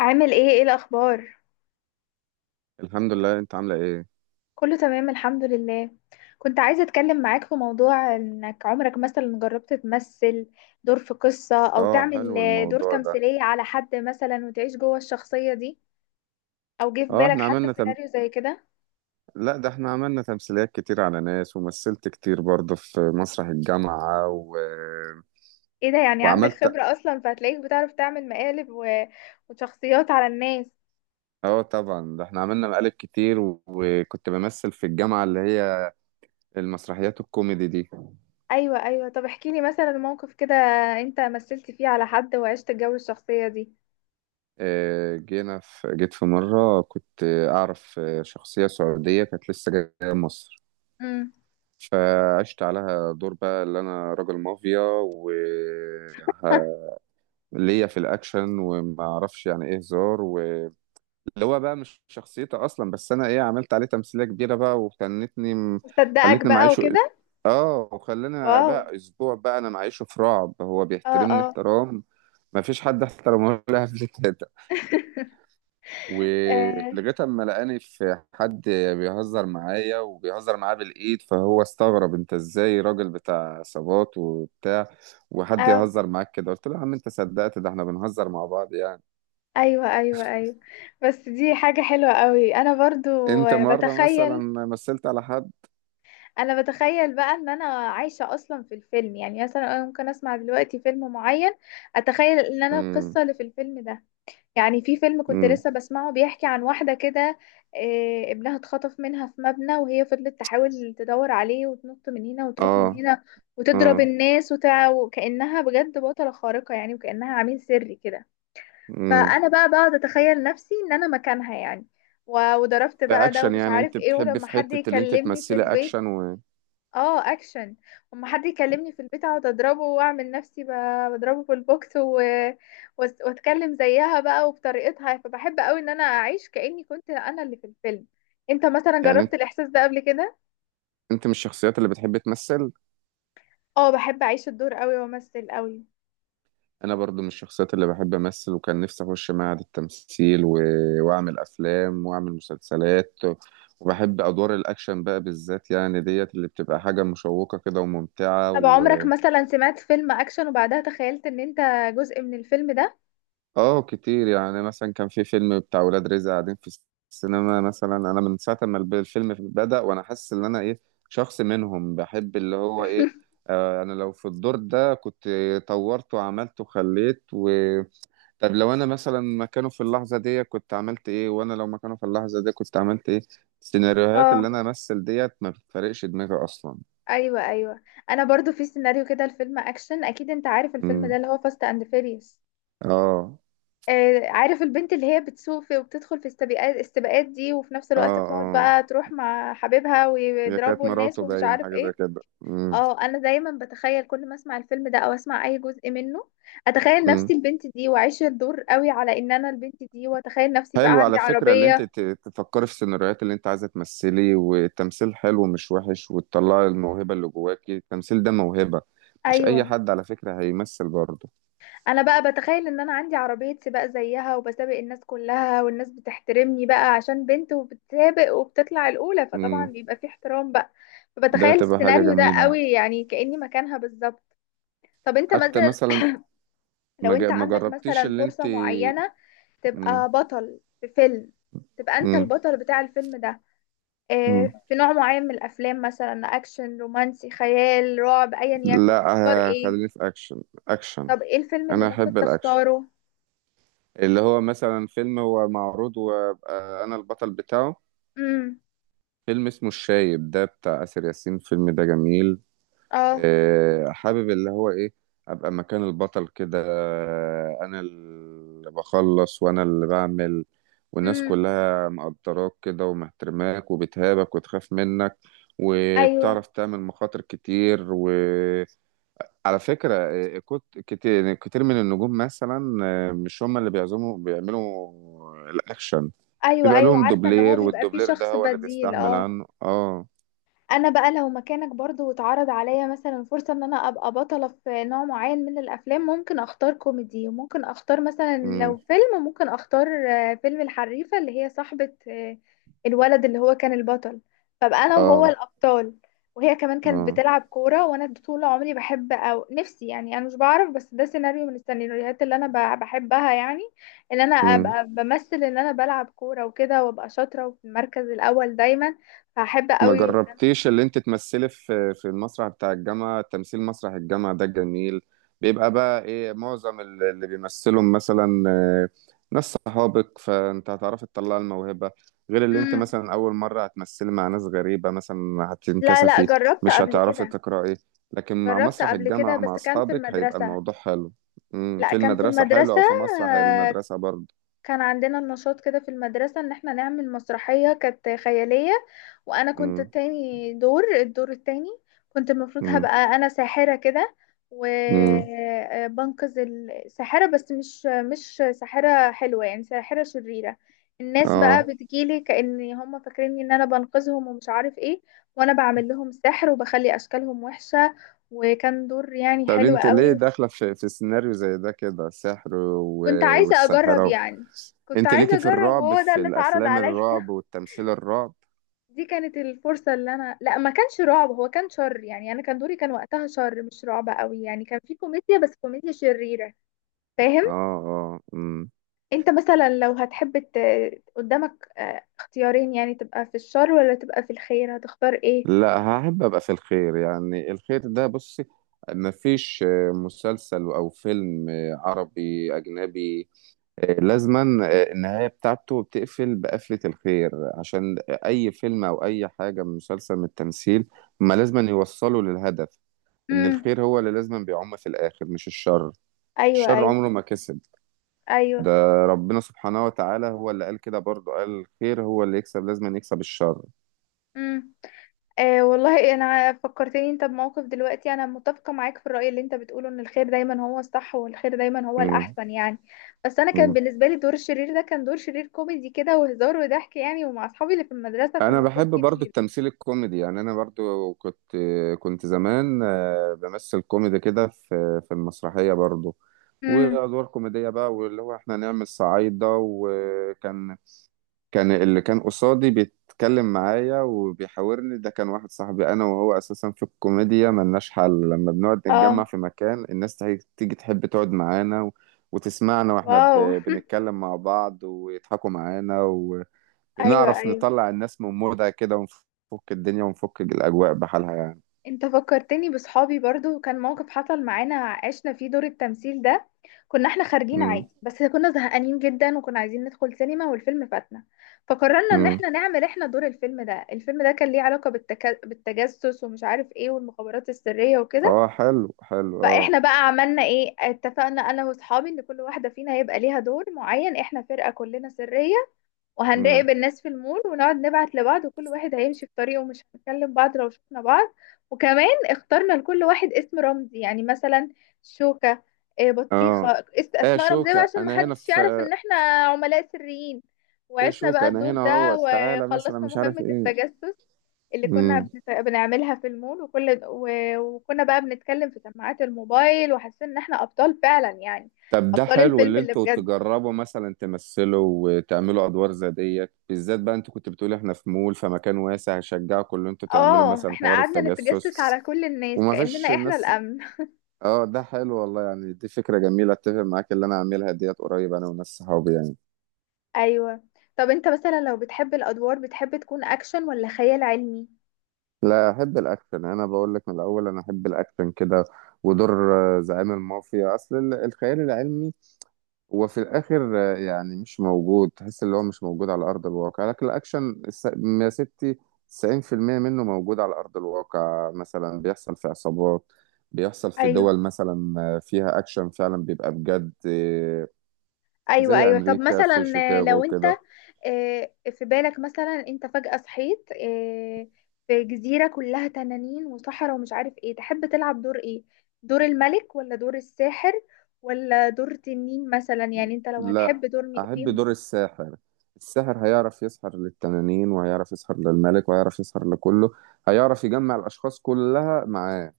عامل ايه؟ ايه الاخبار؟ الحمد لله. انت عامله ايه؟ كله تمام، الحمد لله. كنت عايزه اتكلم معاك في موضوع، انك عمرك مثلا جربت تمثل دور في قصه، او اه، تعمل حلو دور الموضوع ده. تمثيليه على حد مثلا وتعيش جوه الشخصيه دي، او جه في اه بالك احنا حتى عملنا تم... سيناريو زي كده؟ لا، ده احنا عملنا تمثيليات كتير على ناس، ومثلت كتير برضه في مسرح الجامعة. ايه ده، يعني عندك وعملت. خبره اصلا، فهتلاقيك بتعرف تعمل مقالب وشخصيات على الناس. اه طبعا، ده احنا عملنا مقالب كتير. وكنت بمثل في الجامعة اللي هي المسرحيات الكوميدي دي. ايوه ايوه، طب احكي لي مثلا موقف كده انت مثلت فيه على حد وعشت جو الشخصيه دي. اه جينا في جيت في مرة كنت اعرف شخصية سعودية كانت لسه جاية مصر، امم. فعشت عليها دور بقى اللي انا راجل مافيا و ليا في الاكشن، وما اعرفش يعني ايه هزار، واللي هو بقى مش شخصيتي اصلا، بس انا ايه عملت عليه تمثيليه كبيره بقى، وخلتني. مصدقك خلتني بقى معيشه. وكده. اه، وخلاني واو. بقى اسبوع بقى انا معيشه في رعب، هو اه. بيحترمني آه. احترام ما فيش حد احترمه لها قبل كده، آه، ولغايه اما لقاني في حد بيهزر معايا وبيهزر معاه بالايد، فهو استغرب انت ازاي راجل بتاع عصابات وبتاع، وحد أو يهزر معاك كده؟ قلت له يا عم انت صدقت، ده احنا بنهزر مع بعض يعني. أيوة أيوة أيوة، بس دي حاجة حلوة قوي. أنا برضو انت مرة مثلا بتخيل، مثلت على حد؟ أنا بتخيل بقى إن أنا عايشة أصلا في الفيلم، يعني مثلا أنا ممكن أسمع دلوقتي فيلم معين، أتخيل إن أنا امم. القصة اللي في الفيلم ده. يعني في فيلم كنت امم. لسه بسمعه بيحكي عن واحدة كده، آه، ابنها اتخطف منها في مبنى وهي فضلت تحاول تدور عليه وتنط من هنا وتروح من اه. هنا وتضرب اه. الناس وكأنها بجد بطلة خارقة يعني، وكأنها عميل سري كده. امم. فانا بقى بقعد اتخيل نفسي ان انا مكانها يعني، و- وضربت ده بقى ده اكشن ومش يعني، عارف انت ايه، بتحب ولما في حد حتة اللي انت يكلمني في تمثلي البيت. اكشن. اه، اكشن. لما حد يكلمني في البيت اقعد اضربه واعمل نفسي ب- بضربه في البوكس وأس- واتكلم زيها بقى وبطريقتها. فبحب قوي ان انا اعيش كاني كنت انا اللي في الفيلم. انت مثلا يعني جربت انت الاحساس ده قبل كده؟ انت من الشخصيات اللي بتحب تمثل؟ اه، بحب اعيش الدور قوي وامثل قوي. انا برضو من الشخصيات اللي بحب امثل، وكان نفسي اخش معهد التمثيل. واعمل افلام واعمل مسلسلات، وبحب ادوار الاكشن بقى بالذات يعني، ديت اللي بتبقى حاجة مشوقة كده وممتعة. طب عمرك مثلا سمعت فيلم اكشن وبعدها تخيلت ان انت جزء من الفيلم ده؟ اه كتير، يعني مثلا كان في فيلم بتاع ولاد رزق قاعدين في السينما، مثلا انا من ساعه ما الفيلم بدأ وانا حاسس ان انا ايه، شخص منهم بحب اللي هو ايه. آه، انا لو في الدور ده كنت طورت وعملت وخليت. طب لو انا مثلا مكانه في اللحظه دي كنت عملت ايه، وانا لو مكانه في اللحظه دي كنت عملت ايه؟ السيناريوهات اه. اللي انا امثل ديت ما بتفرقش دماغي اصلا. ايوه ايوه، انا برضو في سيناريو كده، الفيلم اكشن، اكيد انت عارف الفيلم ده، امم. اللي هو فاست اند فيريوس. اه. آه عارف البنت اللي هي بتسوق في وبتدخل في السباقات دي، وفي نفس اه. الوقت بتقعد اه. بقى تروح مع حبيبها هي كانت ويضربوا الناس مراته، ومش باينه عارف حاجه زي ايه. كده. اه، انا دايما بتخيل كل ما اسمع الفيلم ده او اسمع اي جزء منه، اتخيل امم. نفسي البنت دي واعيش الدور قوي على ان انا البنت دي، واتخيل نفسي بقى حلو عندي على فكرة، اللي انت عربية. تفكري في السيناريوهات اللي انت عايزة تمثلي، والتمثيل حلو مش وحش، وتطلعي الموهبة اللي جواكي، التمثيل ده موهبة، مش اي ايوه. حد على فكرة هيمثل برضه. انا بقى بتخيل ان انا عندي عربية سباق زيها، وبسابق الناس كلها، والناس بتحترمني بقى عشان بنت وبتسابق وبتطلع الاولى، فطبعا امم. بيبقى في احترام بقى. ده فبتخيل تبقى حاجة السيناريو ده جميلة يعني. قوي يعني، كأني مكانها بالظبط. طب انت حتى مثلا، مثلا، لو انت ما عندك جربتيش مثلا اللي انت... فرصة معينة امم. تبقى بطل في فيلم، تبقى انت امم. البطل بتاع الفيلم ده، آه، امم. في نوع معين من الافلام، مثلا اكشن رومانسي خيال رعب، ايا يكن، لا. تختار ايه؟ خليني في اكشن. اكشن. طب ايه الفيلم اللي انا ممكن احب الاكشن، تختاره؟ اللي هو مثلا فيلم هو معروض وابقى انا البطل بتاعه. امم. فيلم اسمه الشايب ده بتاع آسر ياسين، الفيلم ده جميل. اه. حابب اللي هو ايه، ابقى مكان البطل كده، انا اللي بخلص وانا اللي بعمل، والناس امم. كلها مقدراك كده ومحترماك وبتهابك وتخاف منك، ايوه وبتعرف تعمل مخاطر كتير. وعلى فكرة كتير كتير من النجوم مثلا، مش هم اللي بيعزموا بيعملوا الأكشن، ايوه بيبقى ايوه، لهم عارفه ان هو دوبلير، بيبقى فيه والدوبلير ده شخص هو اللي بديل، بيستحمل اه. عنه. اه. انا بقى لو مكانك برضو واتعرض عليا مثلا فرصة ان انا ابقى بطلة في نوع معين من الافلام، ممكن اختار كوميدي، وممكن اختار مثلا امم. لو فيلم، ممكن اختار آه، فيلم الحريفة، اللي هي صاحبة آه، الولد اللي هو كان البطل، فبقى انا وهو اه. الابطال، وهي كمان كانت اه. بتلعب كورة، وانا طول عمري بحب، او نفسي يعني، انا مش بعرف بس ده سيناريو من السيناريوهات اللي انا ب- بحبها يعني، ان انا امم. ابقى بمثل ان انا بلعب كورة وكده، وابقى شاطرة وفي المركز الاول دايما، فهحب ما قوي. جربتيش اللي انت تمثلي في المسرح بتاع الجامعة؟ تمثيل مسرح الجامعة ده جميل، بيبقى بقى ايه معظم اللي بيمثلهم مثلا ناس صحابك، فانت هتعرفي تطلعي الموهبة، غير اللي انت مم. مثلا اول مرة هتمثلي مع ناس غريبة مثلا لا لا، هتنكسفي، جربت مش قبل هتعرفي كده. تقرأي. لكن مع جربت مسرح قبل كده الجامعة مع بس كان في اصحابك هيبقى المدرسة. الموضوع حلو. مم، لا في كان في المدرسة حلو، المدرسة. او في مسرح المدرسة برضه. كان عندنا النشاط كده في المدرسة، ان احنا نعمل مسرحية كانت خيالية، وانا كنت مم. التاني دور، الدور التاني. كنت المفروض مم. هبقى انا ساحرة كده، مم. وبنقذ الساحرة، بس مش ساحرة حلوة، يعني ساحرة شريرة. الناس بقى اه. بتجيلي كأن هم فاكريني ان انا بنقذهم ومش عارف ايه، وانا بعمل لهم سحر وبخلي اشكالهم وحشة. وكان دور يعني طب حلو انت ليه قوي. داخله في سيناريو زي ده كده، سحر كنت عايزة أجرب والسحرة يعني، كنت انت عايزة ليكي في أجرب الرعب، وهو ده في اللي اتعرض الافلام عليا. الرعب والتمثيل الرعب. دي كانت الفرصة اللي أنا، لا ما كانش رعب، هو كان شر، يعني أنا كان دوري كان وقتها شر، مش رعب قوي يعني، كان في كوميديا بس كوميديا شريرة. اه. فاهم؟ اه. امم. أنت مثلا لو هتحب قدامك آه، اختيارين، يعني تبقى في الشر ولا تبقى في الخير، هتختار إيه؟ لا، هحب ابقى في الخير، يعني الخير ده بصي، مفيش مسلسل او فيلم عربي اجنبي، لازما النهايه بتاعته بتقفل بقفله الخير، عشان اي فيلم او اي حاجه من مسلسل من التمثيل ما لازما يوصلوا للهدف، إن امم. الخير هو اللي لازم بيعم في الآخر مش الشر. أيوه الشر أيوه عمره ما كسب. ده أيوه. ربنا سبحانه وتعالى هو اللي قال كده برضه، قال الخير هو اللي يكسب، لازم يكسب الشر. امم. آه والله، انا فكرتني انت بموقف دلوقتي، انا متفقه معاك في الراي اللي انت بتقوله، ان الخير دايما هو الصح، والخير دايما هو مم. الاحسن يعني. بس انا كان مم. بالنسبه لي دور الشرير ده كان دور شرير كوميدي كده، وهزار وضحك يعني، ومع اصحابي اللي في المدرسه، أنا فمش دور بحب برضه كبير. التمثيل الكوميدي، يعني أنا برضه كنت زمان بمثل كوميدي كده في المسرحية برضه، امم. وأدوار كوميدية بقى، واللي هو إحنا نعمل صعايدة. وكان اللي كان قصادي بيتكلم معايا وبيحاورني ده كان واحد صاحبي انا وهو، اساسا في الكوميديا ملناش حل، لما بنقعد اه. نتجمع في مكان الناس تيجي تحب تقعد معانا. وتسمعنا واحنا واو. بنتكلم مع بعض ويضحكوا معانا، ايوه وبنعرف ايوه. نطلع الناس من مودها كده، ونفك الدنيا ونفك الاجواء بحالها يعني. انت فكرتني بصحابي برضو، وكان موقف حصل معانا عشنا فيه دور التمثيل ده. كنا احنا خارجين امم. عادي، بس كنا زهقانين جدا وكنا عايزين ندخل سينما والفيلم فاتنا. فقررنا ان امم. احنا نعمل احنا دور الفيلم ده. الفيلم ده كان ليه علاقة بالتجسس ومش عارف ايه، والمخابرات السرية وكده. اه. حلو حلو. اه. فاحنا بقى عملنا ايه، اتفقنا انا واصحابي ان كل واحدة فينا هيبقى ليها دور معين، احنا فرقة كلنا سرية، امم. وهنراقب الناس في المول، ونقعد نبعت لبعض، وكل واحد هيمشي في طريقه ومش هنكلم بعض لو شفنا بعض. وكمان اخترنا لكل واحد اسم رمزي، يعني مثلا شوكة، آه، بطيخة، اه. اس- ايه يا اسماء رمزية بقى، شوكة عشان انا هنا محدش في يعرف ايه، ان احنا عملاء سريين. يا وعشنا بقى شوكة انا الدور هنا ده، اهوت، تعالى مثلا وخلصنا مش عارف مهمة ايه. التجسس اللي كنا مم. بنت- بنعملها في المول، وكل و- وكنا بقى بنتكلم في سماعات الموبايل، وحسينا ان احنا ابطال فعلا يعني، طب ده ابطال حلو الفيلم اللي اللي انتوا بجد. تجربوا مثلا تمثلوا وتعملوا ادوار زي ديت بالذات بقى، انتوا كنت بتقولي احنا في مول، فمكان واسع هشجعكم ان انتوا تعملوا اه، مثلا احنا حوار قعدنا نتجسس التجسس، على كل الناس وما فيش كأننا احنا الناس. الأمن. اه ده حلو والله، يعني دي فكرة جميلة، اتفق معاك، اللي انا اعملها ديت قريب انا وناس صحابي يعني. ايوه. طب انت مثلا لو بتحب الأدوار، بتحب تكون أكشن ولا خيال علمي؟ لا، احب الاكشن، انا بقول لك من الاول انا احب الاكشن كده، ودور زعيم المافيا، اصل الخيال العلمي هو في الاخر يعني مش موجود، تحس اللي هو مش موجود على ارض الواقع، لكن الاكشن يا ستي 90% منه موجود على ارض الواقع، مثلا بيحصل في عصابات، بيحصل في ايوه دول مثلا فيها اكشن فعلا، بيبقى بجد. ايوه زي ايوه. طب امريكا، في مثلا آه، شيكاغو لو انت كده. آه، في بالك مثلا انت فجأة صحيت آه، في جزيرة كلها تنانين وصحراء ومش عارف ايه، تحب تلعب دور ايه؟ دور الملك ولا دور الساحر ولا دور تنين مثلا، يعني انت لو لا، هتحب دور احب فيهم. دور الساحر، الساحر هيعرف يسحر للتنانين وهيعرف يسحر للملك وهيعرف يسحر لكله، هيعرف يجمع الاشخاص كلها معاه.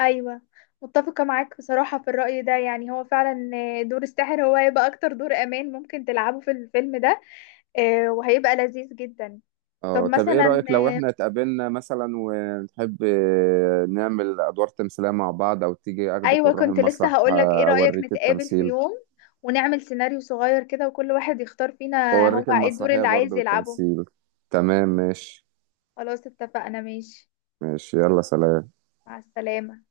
ايوه. متفقه معاك بصراحه في الراي ده، يعني هو فعلا آه، دور الساحر هو هيبقى اكتر دور امان ممكن تلعبه في الفيلم ده، آه، وهيبقى لذيذ جدا. طب اه. طب ايه مثلا رأيك لو آه، احنا اتقابلنا مثلا ونحب نعمل ادوار تمثيلية مع بعض، او تيجي اخدك ايوه ونروح كنت لسه المسرح هقولك، ايه رايك اوريك نتقابل في التمثيل، يوم ونعمل سيناريو صغير كده، وكل واحد يختار فينا هو اوريك ايه الدور المسرحية اللي عايز برضو يلعبه. والتمثيل. تمام، ماشي. خلاص اتفقنا، ماشي. ماشي. يلا سلام. مع السلامه.